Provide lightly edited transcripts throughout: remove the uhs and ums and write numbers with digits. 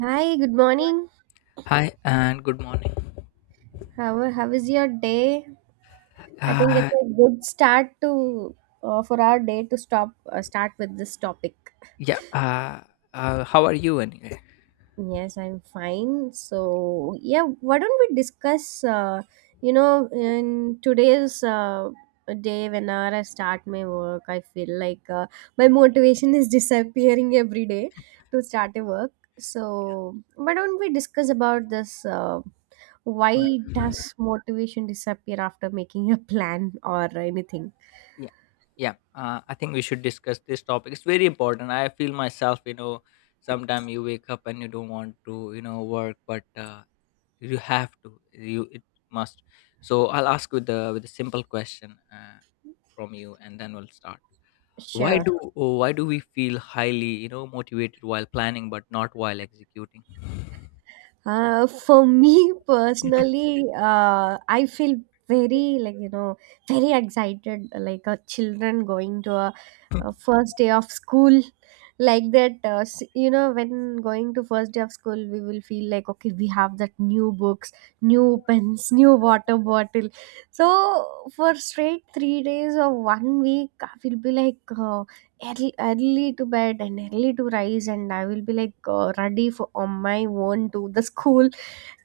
Hi, good morning. Hi and good morning. How is your day? I think it's Uh, a good start to for our day to stop start with this topic. yeah, how are you anyway? Yes, I'm fine. So yeah, why don't we discuss? In today's day, whenever I start my work, I feel like my motivation is disappearing every day to start a work. So why don't we discuss about this? Why Yeah, does motivation disappear after making a plan or anything? yeah, yeah. I think we should discuss this topic. It's very important. I feel myself, sometimes you wake up and you don't want to, work, but you have to. You it must. So I'll ask with a simple question, from you, and then we'll start. why Sure. do oh, why do we feel highly motivated while planning but not while executing? For me personally, I feel very like you know very excited, like a children going to a first day of school, like that. You know, when going to first day of school, we will feel like okay, we have that new books, new pens, new water bottle. So for straight 3 days or 1 week, I will be like. Early to bed and early to rise, and I will be like ready for on my own to the school,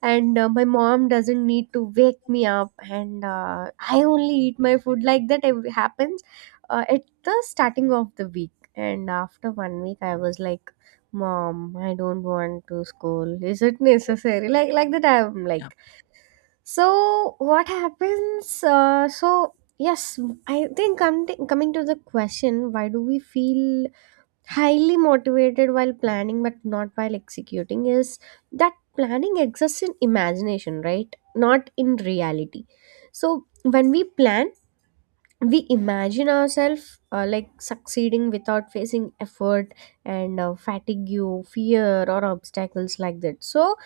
and my mom doesn't need to wake me up, and I only eat my food, like that it happens at the starting of the week. And after 1 week I was like, mom, I don't want to school, is it necessary, like that I'm Yeah. like. So what happens so yes, I think coming to the question, why do we feel highly motivated while planning but not while executing is that planning exists in imagination, right, not in reality. So when we plan, we imagine ourselves like succeeding without facing effort and fatigue, fear or obstacles, like that. So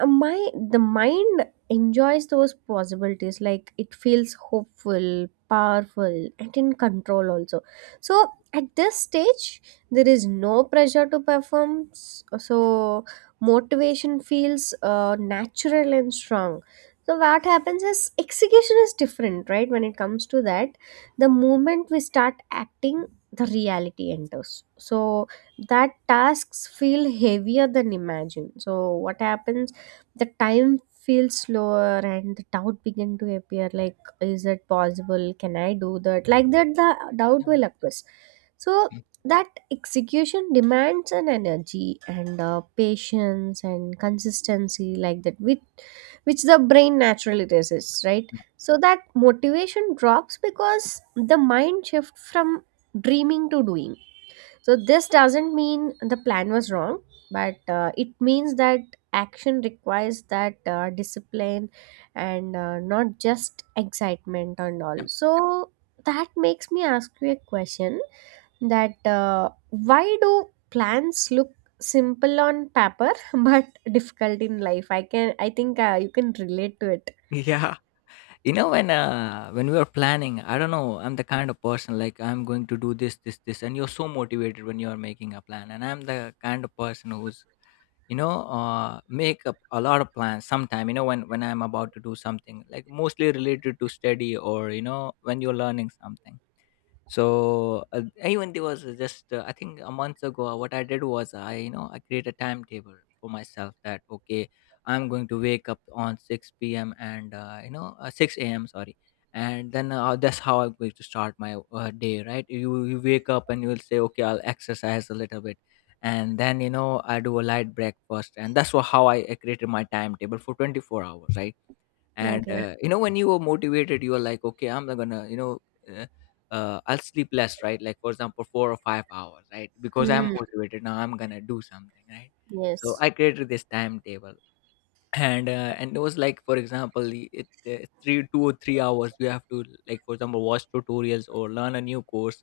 my the mind enjoys those possibilities, like it feels hopeful, powerful and in control also. So at this stage there is no pressure to perform, so motivation feels natural and strong. So what happens is execution is different, right, when it comes to that. The moment we start acting, the reality enters, so that tasks feel heavier than imagined. So what happens, the time feels slower and the doubt begin to appear, like is it possible, can I do that, like that the doubt will occurs. So Mm, that execution demands an energy and patience and consistency, like that, which the brain naturally resists, right. yeah, So that motivation drops because the mind shift from dreaming to doing. So this doesn't mean the plan was wrong, but it means that action requires that discipline and not just excitement and all. yeah. So that makes me ask you a question, that why do plans look simple on paper but difficult in life? I think you can relate to it. Yeah. You know when when we were planning, I don't know, I'm the kind of person like I'm going to do this this this, and you're so motivated when you're making a plan. And I'm the kind of person who's you know make up a lot of plans sometime, when I'm about to do something, like mostly related to study, or when you're learning something. So even there was, just, I think a month ago, what I did was, I you know I create a timetable for myself, that okay, I'm going to wake up on 6 p.m., and 6 a.m., sorry. And then, that's how I'm going to start my day, right. You wake up and you'll say, okay, I'll exercise a little bit, and then I do a light breakfast, and that's how I created my timetable for 24 hours, right. and Okay. uh, when you are motivated, you are like, okay, I'm not gonna, uh, I'll sleep less, right, like for example 4 or 5 hours, right, because I'm Hmm. motivated now, I'm gonna do something, right. So Yes. I created this timetable, and it was like, for example, it three two or 3 hours you have to, like for example, watch tutorials or learn a new course,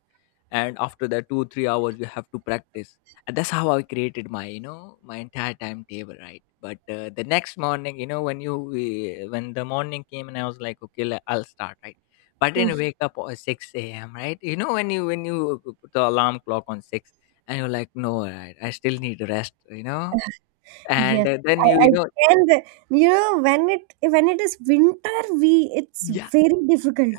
and after that 2, 3 hours you have to practice. And that's how I created my, my entire timetable, right. But the next morning, when the morning came, and I was like, okay, I'll start, right. But I Hmm. didn't wake up at 6 a.m., right. When you put the alarm clock on 6, and you're like, no, I still need to rest. And Yes, then I, you I you know can. You know, when it is winter, we it's Yeah. very difficult.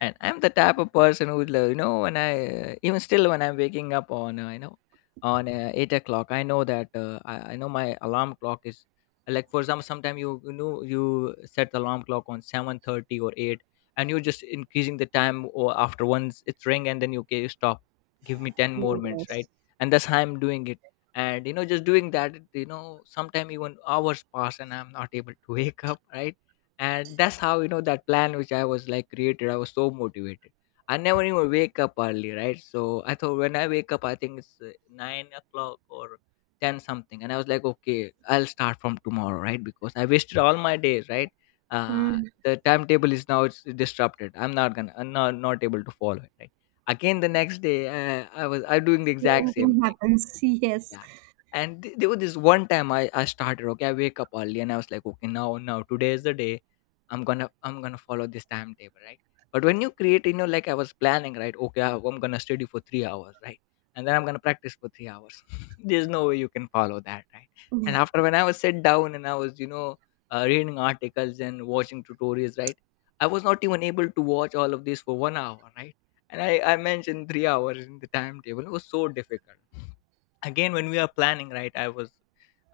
And I'm the type of person who when I, even still, when I'm waking up on 8 o'clock, I know that, I know my alarm clock is, like for example, sometime you set the alarm clock on 7:30 or 8, and you're just increasing the time, or after once it's ring, and then okay, you stop, give me 10 more minutes, Yes. right. And that's how I'm doing it. And just doing that, sometime even hours pass, and I'm not able to wake up, right. And that's how, that plan which I was like created, I was so motivated, I never even wake up early, right. So I thought when I wake up, I think it's 9 o'clock or 10 something, and I was like, okay, I'll start from tomorrow, right, because I wasted all my days, right. uh Mm, the timetable is, now it's disrupted, I'm not able to follow it, right. Again, the next day, I was I doing the exact same same thing thing. happens. Yes. Yeah. And there was this one time, I started, okay, I wake up early, and I was like, okay, now today is the day. I'm gonna follow this timetable, right? But when you create, like I was planning, right? Okay, I'm gonna study for 3 hours, right? And then I'm gonna practice for 3 hours. There's no way you can follow that, right? And Yeah, after, when I was sit down and I was, reading articles and watching tutorials, right? I was not even able to watch all of this for 1 hour, right? And I mentioned 3 hours in the timetable. It was so difficult again when we are planning, right, I was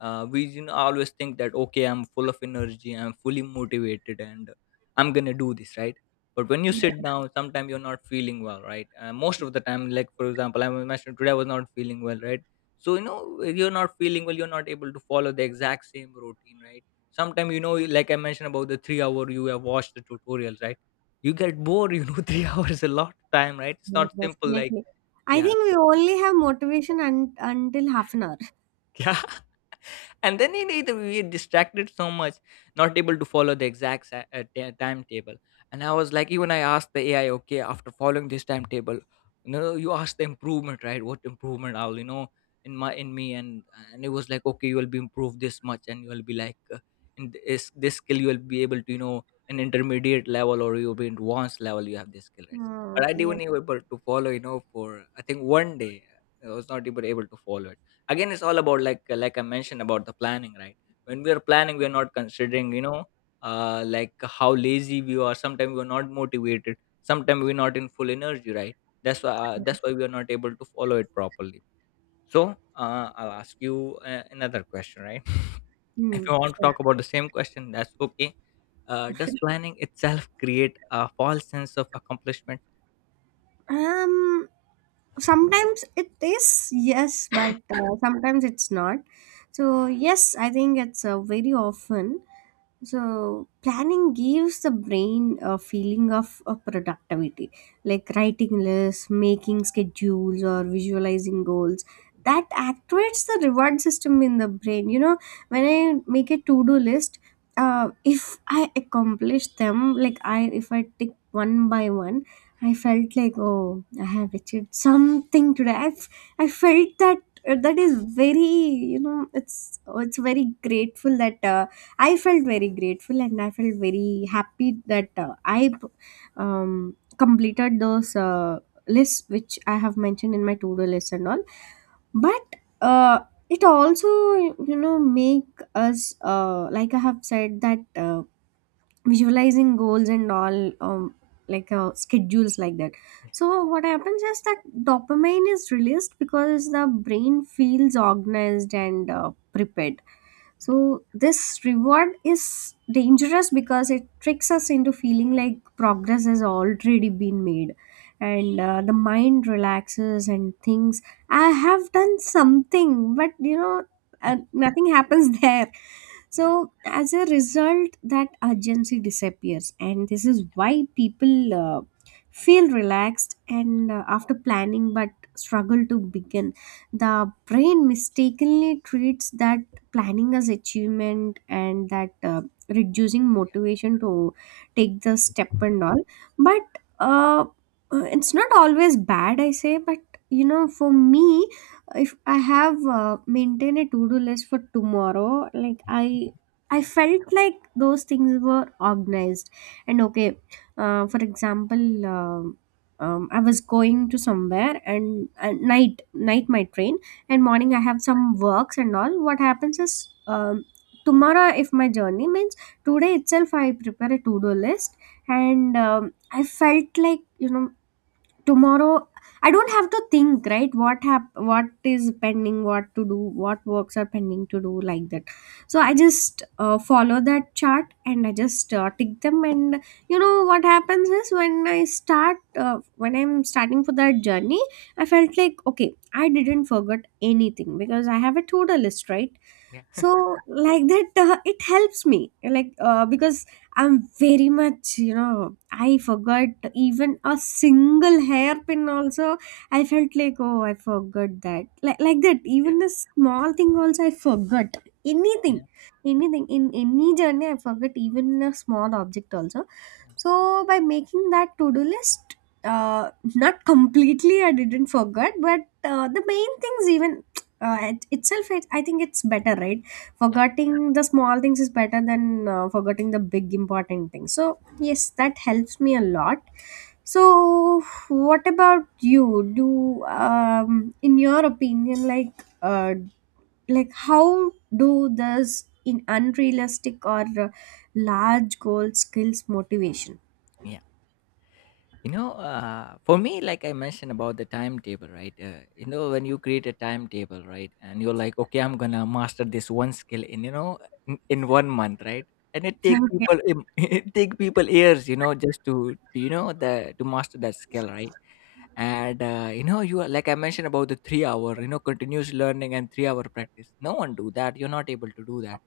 we you know, always think that, okay, I'm full of energy, I'm fully motivated, and I'm gonna do this, right. But when you sit down, sometimes you're not feeling well, right, most of the time, like for example, I mentioned today I was not feeling well, right. So, if you're not feeling well, you're not able to follow the exact same routine, right. Sometimes, like I mentioned about the 3 hour you have watched the tutorials, right, you get bored. 3 hours a lot of time, right, it's yeah, not simple, like, definitely. I yeah. think we only have motivation un until half an hour. Yeah. And then you need, we were distracted so much, not able to follow the exact timetable. And I was like, even I asked the AI, okay, after following this timetable, you asked the improvement, right, what improvement I'll, in my in me, and it was like, okay, you will be improved this much, and you will be like, in this skill you will be able to, an intermediate level, or you'll be in advanced level, you have this skill, right. But I Yeah. didn't even able to follow, for, I think, one day I was not even able to follow it. Again, it's all about, like, I mentioned about the planning, right? When we are planning, we are not considering, like how lazy we are. Sometimes we are not motivated, sometimes we're not in full energy, right? That's why we are not able to follow it properly. So, I'll ask you, another question, right? Hmm. If you want to Sure. talk about the same question, that's okay. Does planning itself create a false sense of accomplishment? Um, sometimes it is yes, but sometimes it's not. So yes, I think it's very often. So planning gives the brain a feeling of productivity, like writing lists, making schedules, or visualizing goals. That activates the reward system in the brain. You know, when I make a to do list, if I accomplish them, like I if I tick one by one, I felt like, oh, I have achieved something today. I felt that that is very you know it's very grateful that. I felt very grateful and I felt very happy that I completed those lists which I have mentioned in my to do list and all. But uh, it also, you know, make us, like I have said, that visualizing goals and all, like schedules like that. So what happens is that dopamine is released because the brain feels organized and prepared. Yeah, So this reward is dangerous because it tricks us into feeling like progress has already been made. And the mind relaxes and thinks, I have done something, but you know, nothing happens there. yeah, So as a result, that urgency disappears, and this is why people feel relaxed and after planning but struggle to begin. The brain mistakenly treats that planning as achievement and that reducing motivation to take the step and all. But it's not always bad, I say, but you know, for me, if I have maintained a to-do list for tomorrow, like I yeah, felt like those things were organized and okay. For example, um I was going to somewhere and at night my train, and morning I have some works and all. What happens is um, tomorrow if my journey means, today itself I prepare a to-do list, and I felt like you know tomorrow I don't have to think, right, what is pending, what to do, what works are pending to do, like that. So I just follow that chart and I just tick them. And you know what happens is, when I start uh, when I'm starting for that journey, I felt like okay, I didn't forget anything because I have a to-do list, right. yeah, So like that it helps me, like because I'm very much you know I forgot even a single hairpin also, I felt like oh I forgot that, like that yeah, even a small thing also I forgot anything. yeah, In any journey I forgot even a small object also. yeah, So by making that to-do list, not completely, I didn't forget, but the main things even itself, I think it's better, right? yeah, Forgetting the small things is better than forgetting the big important things. So yes, that helps me a lot. So what about you? Do in your opinion, uh, like how do this in unrealistic or large goal skills motivation? yeah. You know, for me, like I mentioned about the timetable, right? You know, when you create a timetable, right, and you're like, okay, I'm gonna master this one skill in, in one month, right? And it take Okay. people, it, take people years, just to the to master that skill, right? And you are like I mentioned about the 3 hour, continuous learning and 3 hour practice, no one do that, you're not able to do that.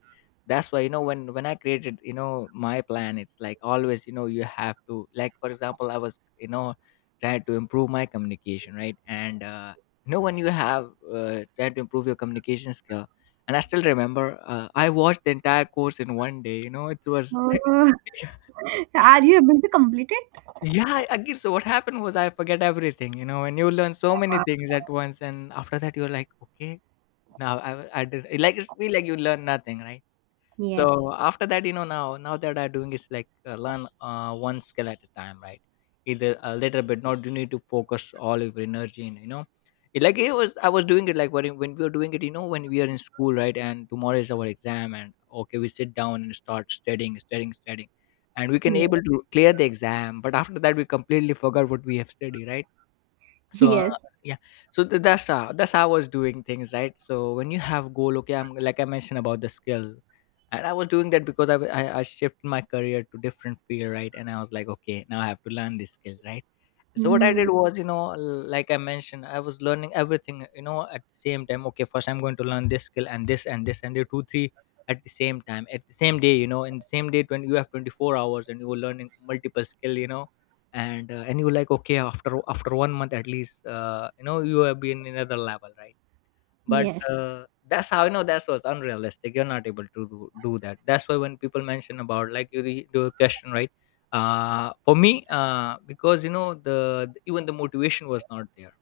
That's why, when I created, my plan it's like, always, you have to, like for example, I was, trying to improve my communication, right, and when you have, tried to improve your communication skill, and I still remember, I watched the entire course in one day, it was Oh. Are you able to complete it? yeah, again. So what happened was, I forget everything, and you learn so many things at once, and after that you're like, okay, now I did, like, it's feel like you learn nothing, right. So Yes. after that, now that I'm doing is like, learn, one skill at a time, right, either a little bit, not, you need to focus all of your energy in. It, like it was I was doing it like when we were doing it, when we are in school, right, and tomorrow is our exam, and okay, we sit down and start studying, studying, studying, and we can Yes. able to clear the exam, but after that we completely forgot what we have studied, right. So, Yes. yeah. So that's how I was doing things, right. So when you have goal, okay, I'm like I mentioned about the skill, and I was doing that because I shifted my career to different field, right, and I was like, okay, now I have to learn these skills, right. So what I Mm. did was, like I mentioned, I was learning everything, at the same time. Okay, first I'm going to learn this skill and this and this and the two three at the same time, at the same day, in the same day when you have 24 hours, and you're learning multiple skill, And you like, okay, after one month at least, you have been in another level, right. But, Yes. That's how, that was unrealistic. You're not able to do that. That's why when people mention about like you do a question, right? For me, because you know the even the motivation was not there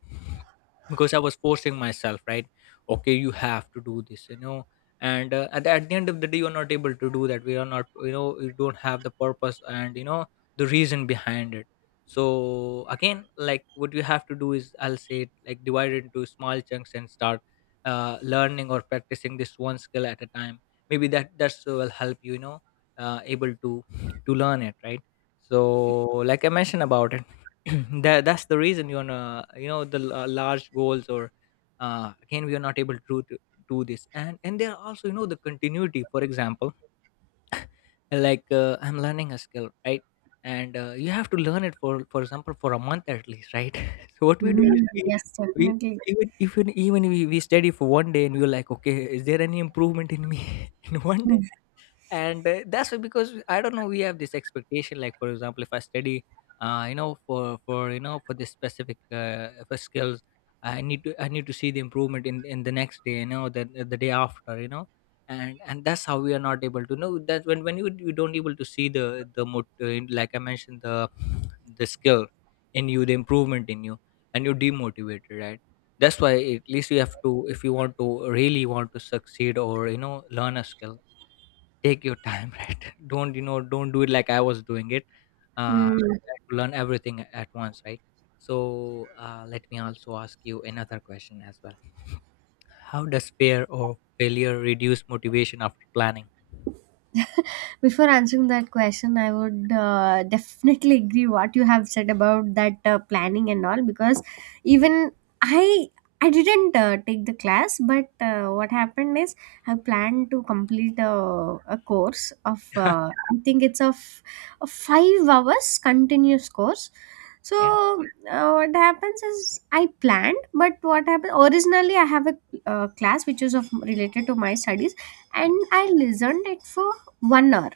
because I was forcing myself, right? Okay, you have to do this. And at the end of the day, you're not able to do that. We are not, you don't have the purpose, and the reason behind it. So again, like what you have to do is, I'll say, like divide it into small chunks and start learning or practicing this one skill at a time. Maybe that's will help you you know able to learn it, right? So like I mentioned about it, that's the reason you wanna, the large goals. Or again, we are not able to do this. And there are also, you know, the continuity. For example, like I'm learning a skill, right? And you have to learn it for example, for a month at least, right? So what we do is Mm. we Yes, we definitely. We study for one day and we're like, okay, is there any improvement in me in one day? And that's why, because I don't know, we have this expectation. Like, for example, if I study, you know, for you know, for this specific for skills, I need to see the improvement in the next day, you know, the day after, you know And that's how we are not able to know, that when you don't able to see the the mot- uh, like I mentioned, the skill in you, the improvement in you, and you're demotivated, right? That's why, at least you have to, if you want to really want to succeed, or, you know, learn a skill, take your time, right? Don't, you know, don't do it like I was doing it. Mm. Mm. Try to learn everything at once, right? So let me also ask you another question as well. How does fear or failure reduce motivation after planning? Before answering that question, I would definitely agree what you have said about that planning and all, because even i I didn't take the class, but what happened is I planned to complete a course of I think it's of a 5 hours continuous course. So Yeah. What happens is I planned, but what happened originally I have a class which is of related to my studies, Yeah. and I listened it for 1 hour.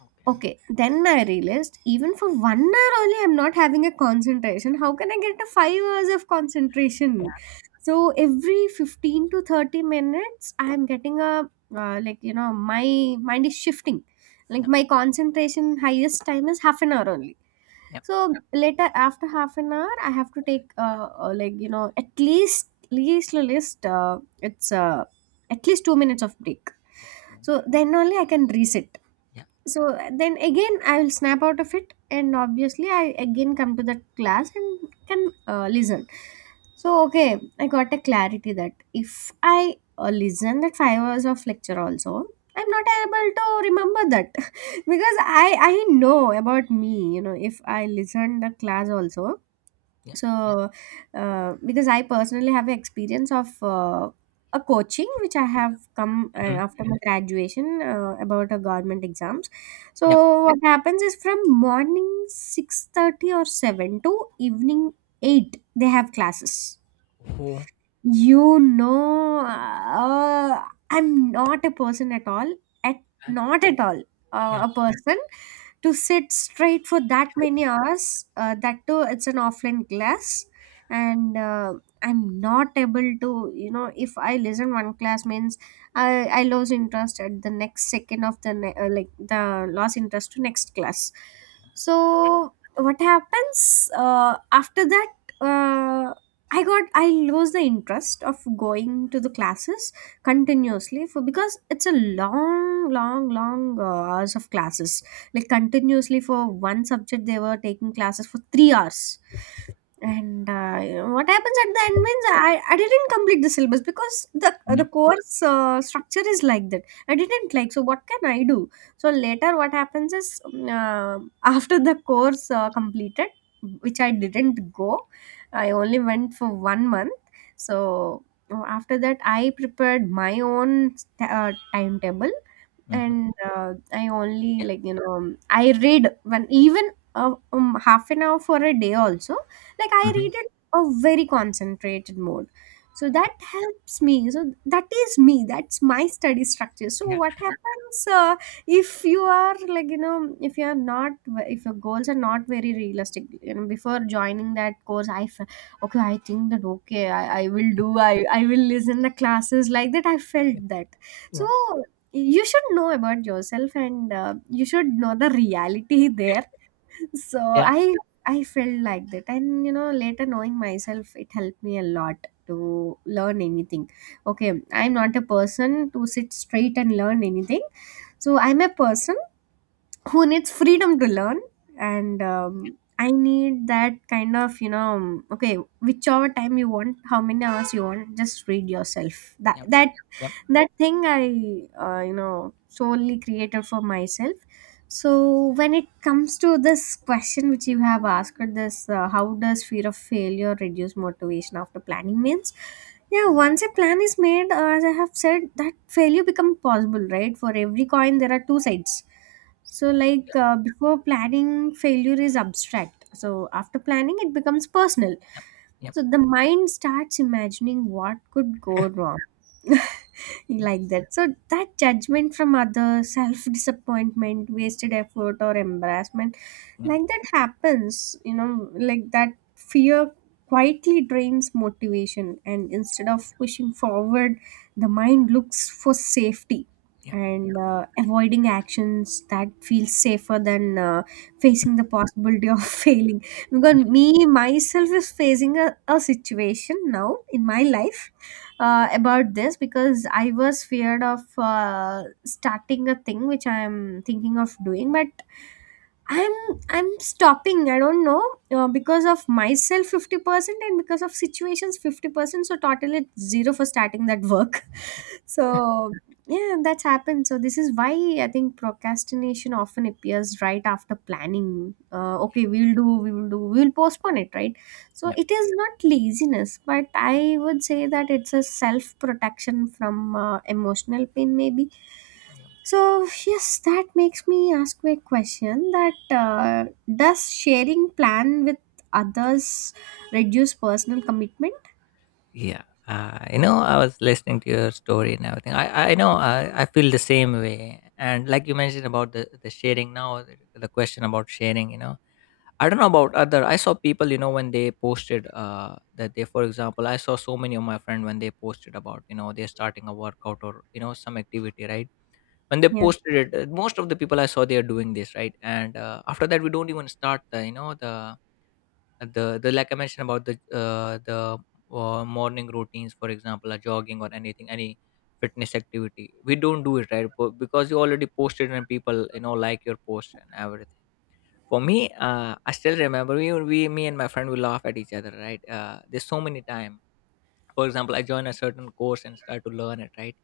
Okay. Okay, then I realized, even for 1 hour only, I'm not having a concentration. How can I get a 5 hours of concentration? So every 15 to 30 minutes, I'm getting a like you know, my mind is shifting. Like Yeah. my concentration highest time is half an hour only. Yeah. So later after half an hour, I have to take like you know at least least least it's at least 2 minutes of break. Okay. So then only I can reset. Yeah. So then again I will snap out of it, and obviously I again come to that class and can listen. So okay, I got a clarity that if I listen that 5 hours of lecture also, I'm not able to remember that because I know about me, you know, if I listen the class also. Yeah. So because I personally have experience of a coaching which I have come Mm-hmm. after my graduation about a government exams. So Yeah. what happens is from morning 6:30 or 7 to evening 8 they have classes. Oh, You know, I'm not a person at all, at uh, not at all yeah. A person to sit straight for that many hours. That too, it's an offline class, and I'm not able to. You know, if I listen one class means I lose interest at the next second of the like the lost interest to next class. So what happens after that? uh, I got I lose the interest of going to the classes continuously for, because it's a long hours of classes. Like continuously for one subject, they were taking classes for 3 hours. And you know, what happens at the end means I didn't complete the syllabus because the Yeah. course structure is like that. I didn't like, so what can I do? So later what happens is after the course completed, which I didn't go, I only went for 1 month. So after that, I prepared my own timetable, Mm-hmm. and I only Yeah. like you know I read when even half an hour for a day also. Like I Mm-hmm. read it a very concentrated mode. So that helps me. So that is me. That's my study structure. So what Yeah. happens if you are if you are not if your goals are not very realistic, you know, before joining that course. I think that, okay, I will do. I will listen the classes like that, I Yeah. felt that. So Yeah. you should know about yourself, and you should know the reality there. So Yeah. I felt like that. And you know, later, knowing myself, it helped me a lot to learn anything. Okay, I'm not a person to sit straight and learn anything. So I'm a person who needs freedom to learn. And I need that kind of, you know, okay, whichever time you want, how many hours you want, just read yourself. that Yeah. Yeah. that that thing I you know, solely created for myself. So when it comes to this question which you have asked, this how does fear of failure reduce motivation after planning means, yeah, once a plan is made, as I have said, that failure become possible, right? For every coin there are two sides. So, like, before planning, failure is abstract. So, after planning, it becomes personal. Yeah. So, the mind starts imagining what could go wrong. Yeah. Like that. So that judgment from others, self disappointment, wasted effort, or embarrassment, like that happens. You know, like that fear quietly drains motivation, and instead of pushing forward, the mind looks for safety Yeah. and avoiding actions that feel safer than facing the possibility of failing, because Yeah. me myself is facing a situation now in my life about this, because I was feared of starting a thing which I am thinking of doing, but I'm I'm stopping. I don't know, because of myself 50% and because of situations 50%. So totally it's zero for starting that work. So yeah, that's happened. So this is why I think procrastination often appears right after planning. Okay, we'll do, we will postpone it, right? So Yeah. it is not laziness, but I would say that it's a self protection from emotional pain, maybe. Yeah. So, yes, that makes me ask you a question that, does sharing plan with others reduce personal commitment? Yeah. You know, I was listening to your story and everything. I know, I feel the same way. And like you mentioned about the sharing now, the question about sharing, you know, I don't know about other. I saw people, you know, when they posted that they, for example — I saw so many of my friend when they posted about, you know, they're starting a workout, or, you know, some activity, right? When they Yes. posted it, most of the people I saw, they are doing this, right? And after that, we don't even start the — like I mentioned about the morning routines, for example, a jogging or anything, any fitness activity. We don't do it, right? Because you already posted, and people, you know, like your post and everything. For me, I still remember we me and my friend, we laugh at each other. Right, there's so many time. For example, I join a certain course and start to learn it, right?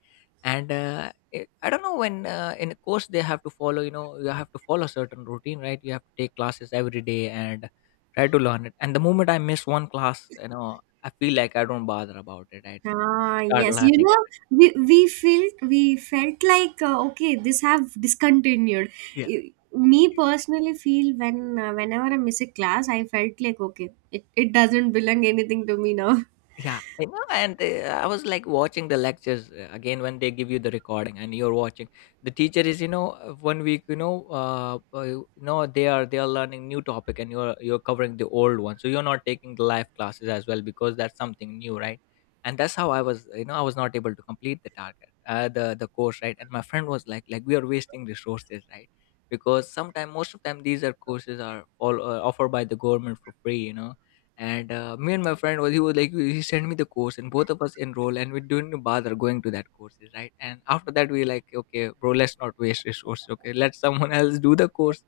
And I don't know when, in a course, they have to follow — you know, you have to follow a certain routine, right? You have to take classes every day and try to learn it. And the moment I miss one class, you know, I feel like I don't bother about it. I Ah, start yes. You learning know, it. We felt like, okay, this have discontinued. Yeah. I- Me personally feel when whenever I miss a class, I felt like, okay, it doesn't belong anything to me now. Yeah, I know. And I was like watching the lectures, again, when they give you the recording and you're watching. The teacher is, you know, one week, you know, they are learning new topic, and you're covering the old one, so you're not taking the live classes as well because that's something new, right? And that's how I was, you know, I was not able to complete the target, the course, right? And my friend was like we are wasting resources, right? Because sometimes, most of time, these are courses are all offered by the government for free, you know. And me and my friend was — he was like, he sent me the course and both of us enroll, and we didn't bother going to that courses, right? And after that, we like, okay, bro, let's not waste resources. Okay, let someone else do the course.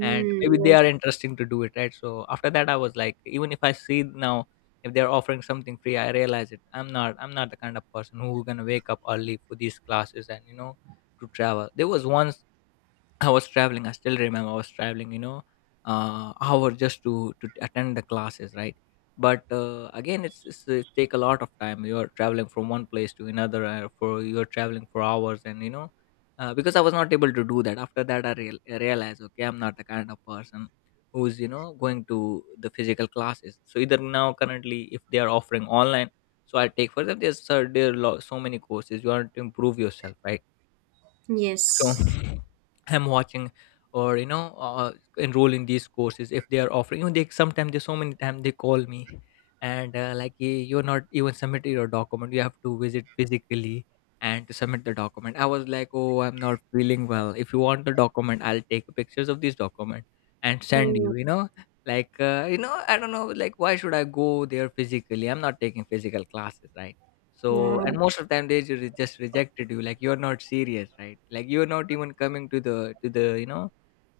And maybe they Yes. are interesting to do it, right? So after that, I was like, even if I see now, if they're offering something free, I realize it. I'm not the kind of person who gonna wake up early for these classes, and you know, to travel. There was once I was traveling — I still remember, I was traveling, you know, hour, just to attend the classes, right? But again, it take a lot of time. You are traveling from one place to another, for you are traveling for hours, and you know, because I was not able to do that. After that, I realized, okay, I'm not the kind of person who's, you know, going to the physical classes. So either now, currently, if they are offering online, so I take for them. There are so many courses. You want to improve yourself, right? So Yes. I'm watching, or, you know, enroll in these courses if they are offering. You know, they sometimes, they so many times they call me, and like, "Hey, you're not even submitted your document, you have to visit physically and to submit the document." I was like, "Oh, I'm not feeling well. If you want the document, I'll take pictures of this document and send Hmm, you, you know, like, you know, I don't know, like, why should I go there physically? I'm not taking physical classes, right?" So, yeah. and most of the time, they just rejected you, like, you're not serious, right? Like, you're not even coming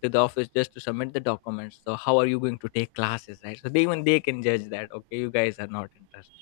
to the office just to submit the documents. So how are you going to take classes, right? So they — even they can judge that, okay, you guys are not interested,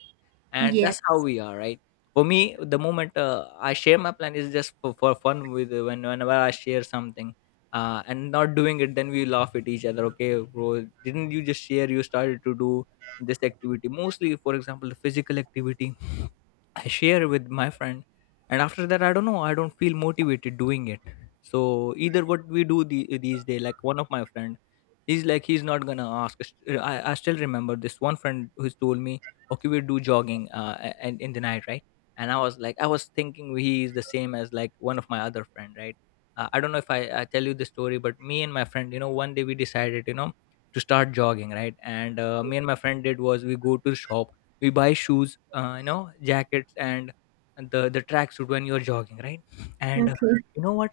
and that's how Yes. we are, right? For me, the moment I share my plan is just for fun with whenever I share something. And not doing it, then we laugh at each other. Okay, bro, didn't you just share? You started to do this activity, mostly, for example, the physical activity. I share with my friend, and after that, I don't know, I don't feel motivated doing it. So either what we do these days, like one of my friend, he's like, he's not gonna ask. I still remember, this one friend who's told me, okay, we'll do jogging, and in the night, right? And I was like, I was thinking he is the same as, like, one of my other friend, right? I don't know if I tell you the story, but me and my friend, you know, one day we decided, you know, to start jogging, right? And me and my friend did was, we go to the shop, we buy shoes, you know, jackets, and the tracksuit, when you're jogging, right? And Okay. you know what,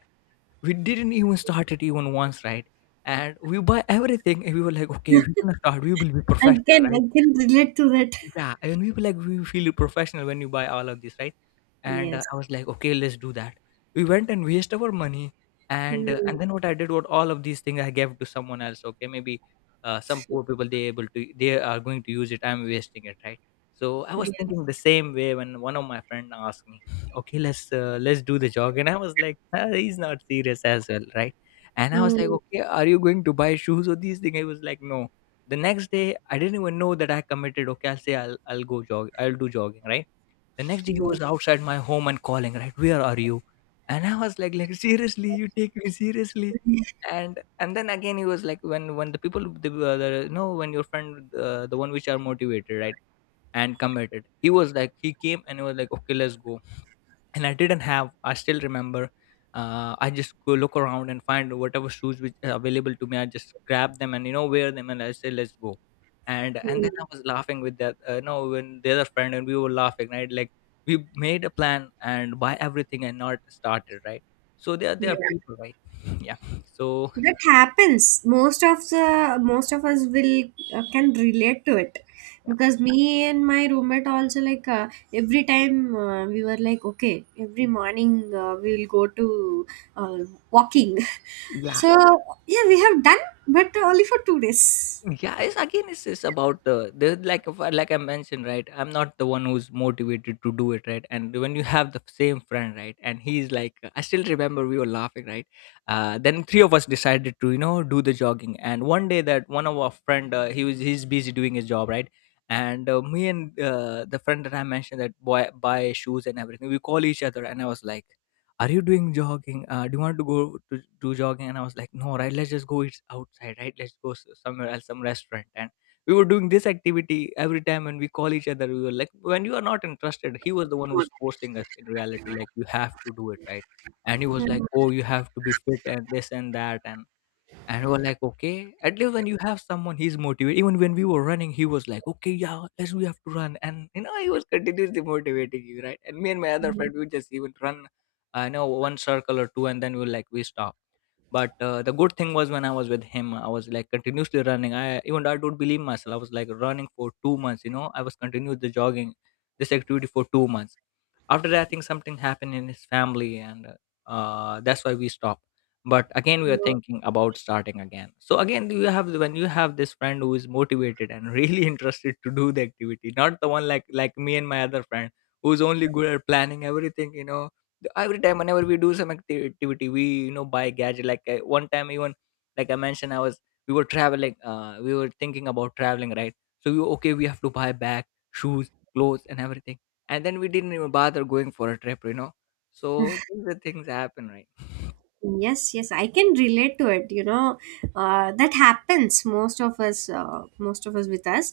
we didn't even start it even once, right? And we buy everything, and we were like, okay, we're gonna start, we will be professional. I can relate to that. Yeah, and we were like, we feel professional when you buy all of this, right? And Yes. I was like, okay, let's do that. We went and waste our money, and uh, Mm. and then what I did was, all of these things I gave to someone else. Okay, maybe some poor people, they are going to use it. I'm wasting it, right? So I was Yes. thinking the same way when one of my friend asked me, okay, let's do the jog, and I was like, "Ah, he's not serious as well, right?" And I was like, Mm. okay, are you going to buy shoes or these things? I was like, no. The next day, I didn't even know that I committed. Okay, I'll say I'll go jog, I'll do jogging, right? The next day, he was Yes. outside my home and calling, right? Where are you? And I was like, seriously, you take me seriously? And then again, he was like, when the people, the no, when your friend, the one which are motivated, right, and committed, he was like, he came and he was like, okay, let's go and I didn't have. I still remember. I just go look around and find whatever shoes which are available to me. I just grab them and wear them, and I say let's go. And Mm. then I was laughing with that. No, When the other friend and we were laughing, right? Like we made a plan and buy everything and not started, right? So there Yeah. are people, right? Yeah. So That happens. Most of the most of us will can relate to it, because me and my roommate also, like, every time we were like, okay, every morning we will go to uh, walking. yeah. So yeah, we have done, but only for 2 days. Yeah, it's again it's about the like if I- like I mentioned, right? I'm not the one who's motivated to do it, right? And when you have the same friend, right, and he's like, I still remember we were laughing, right? Then three of us decided to do the jogging, and one day that one of our friend he's busy doing his job, right? And me and the friend that I mentioned that boy buy shoes and everything, we call each other, and I was like are you doing jogging, do you want to go to do jogging? And I was like, no, right? Let's just go, it's outside, right? Let's go somewhere else, some restaurant. And we were doing this activity every time and we call each other. We were like, when you are not interested, he was the one who's forcing us in reality, like you have to do it, right? And he was like, oh, you have to be fit and this and that. And we're like, okay. At least when you have someone, he's motivated. Even when we were running, he was like, okay, yeah, let's we have to run. And you know, he was continuously motivating you, right? And me and my other friend, we would just even run, I know, one circle or two, and then we will like we stop. But the good thing was when I was with him, I was like continuously running. I even I don't believe myself. I was like running for 2 months. You know, I was continuously jogging this activity for 2 months. After that, I think something happened in his family, and that's why we stopped. But again, we are Mhm. thinking about starting again. So again, you have, when you have this friend who is motivated and really interested to do the activity, not the one like me and my other friend, who's only good at planning everything, you know. Every time, whenever we do some activity, we, you know, buy gadget. Like one time, even like I mentioned, I was we were traveling, we were thinking about traveling, right? So we were, okay, we have to buy bag, shoes, clothes, and everything. And then we didn't even bother going for a trip, you know. So these are things happen, right? Yes, yes, I can relate to it. You know, that happens most of us with us.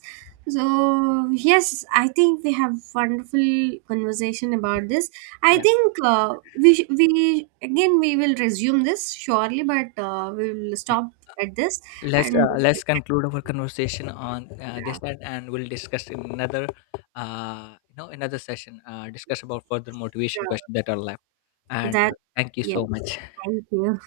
Yeah, So yes, I think we have wonderful conversation about this. I yeah. think we sh- we again we will resume this surely, but we will Yeah. stop at this Let's and uh, let's conclude our conversation on yeah, this that, and we'll discuss in another, you know, another session. Discuss about further motivation sure. questions that are left. And That thank you yes, so much. thank you.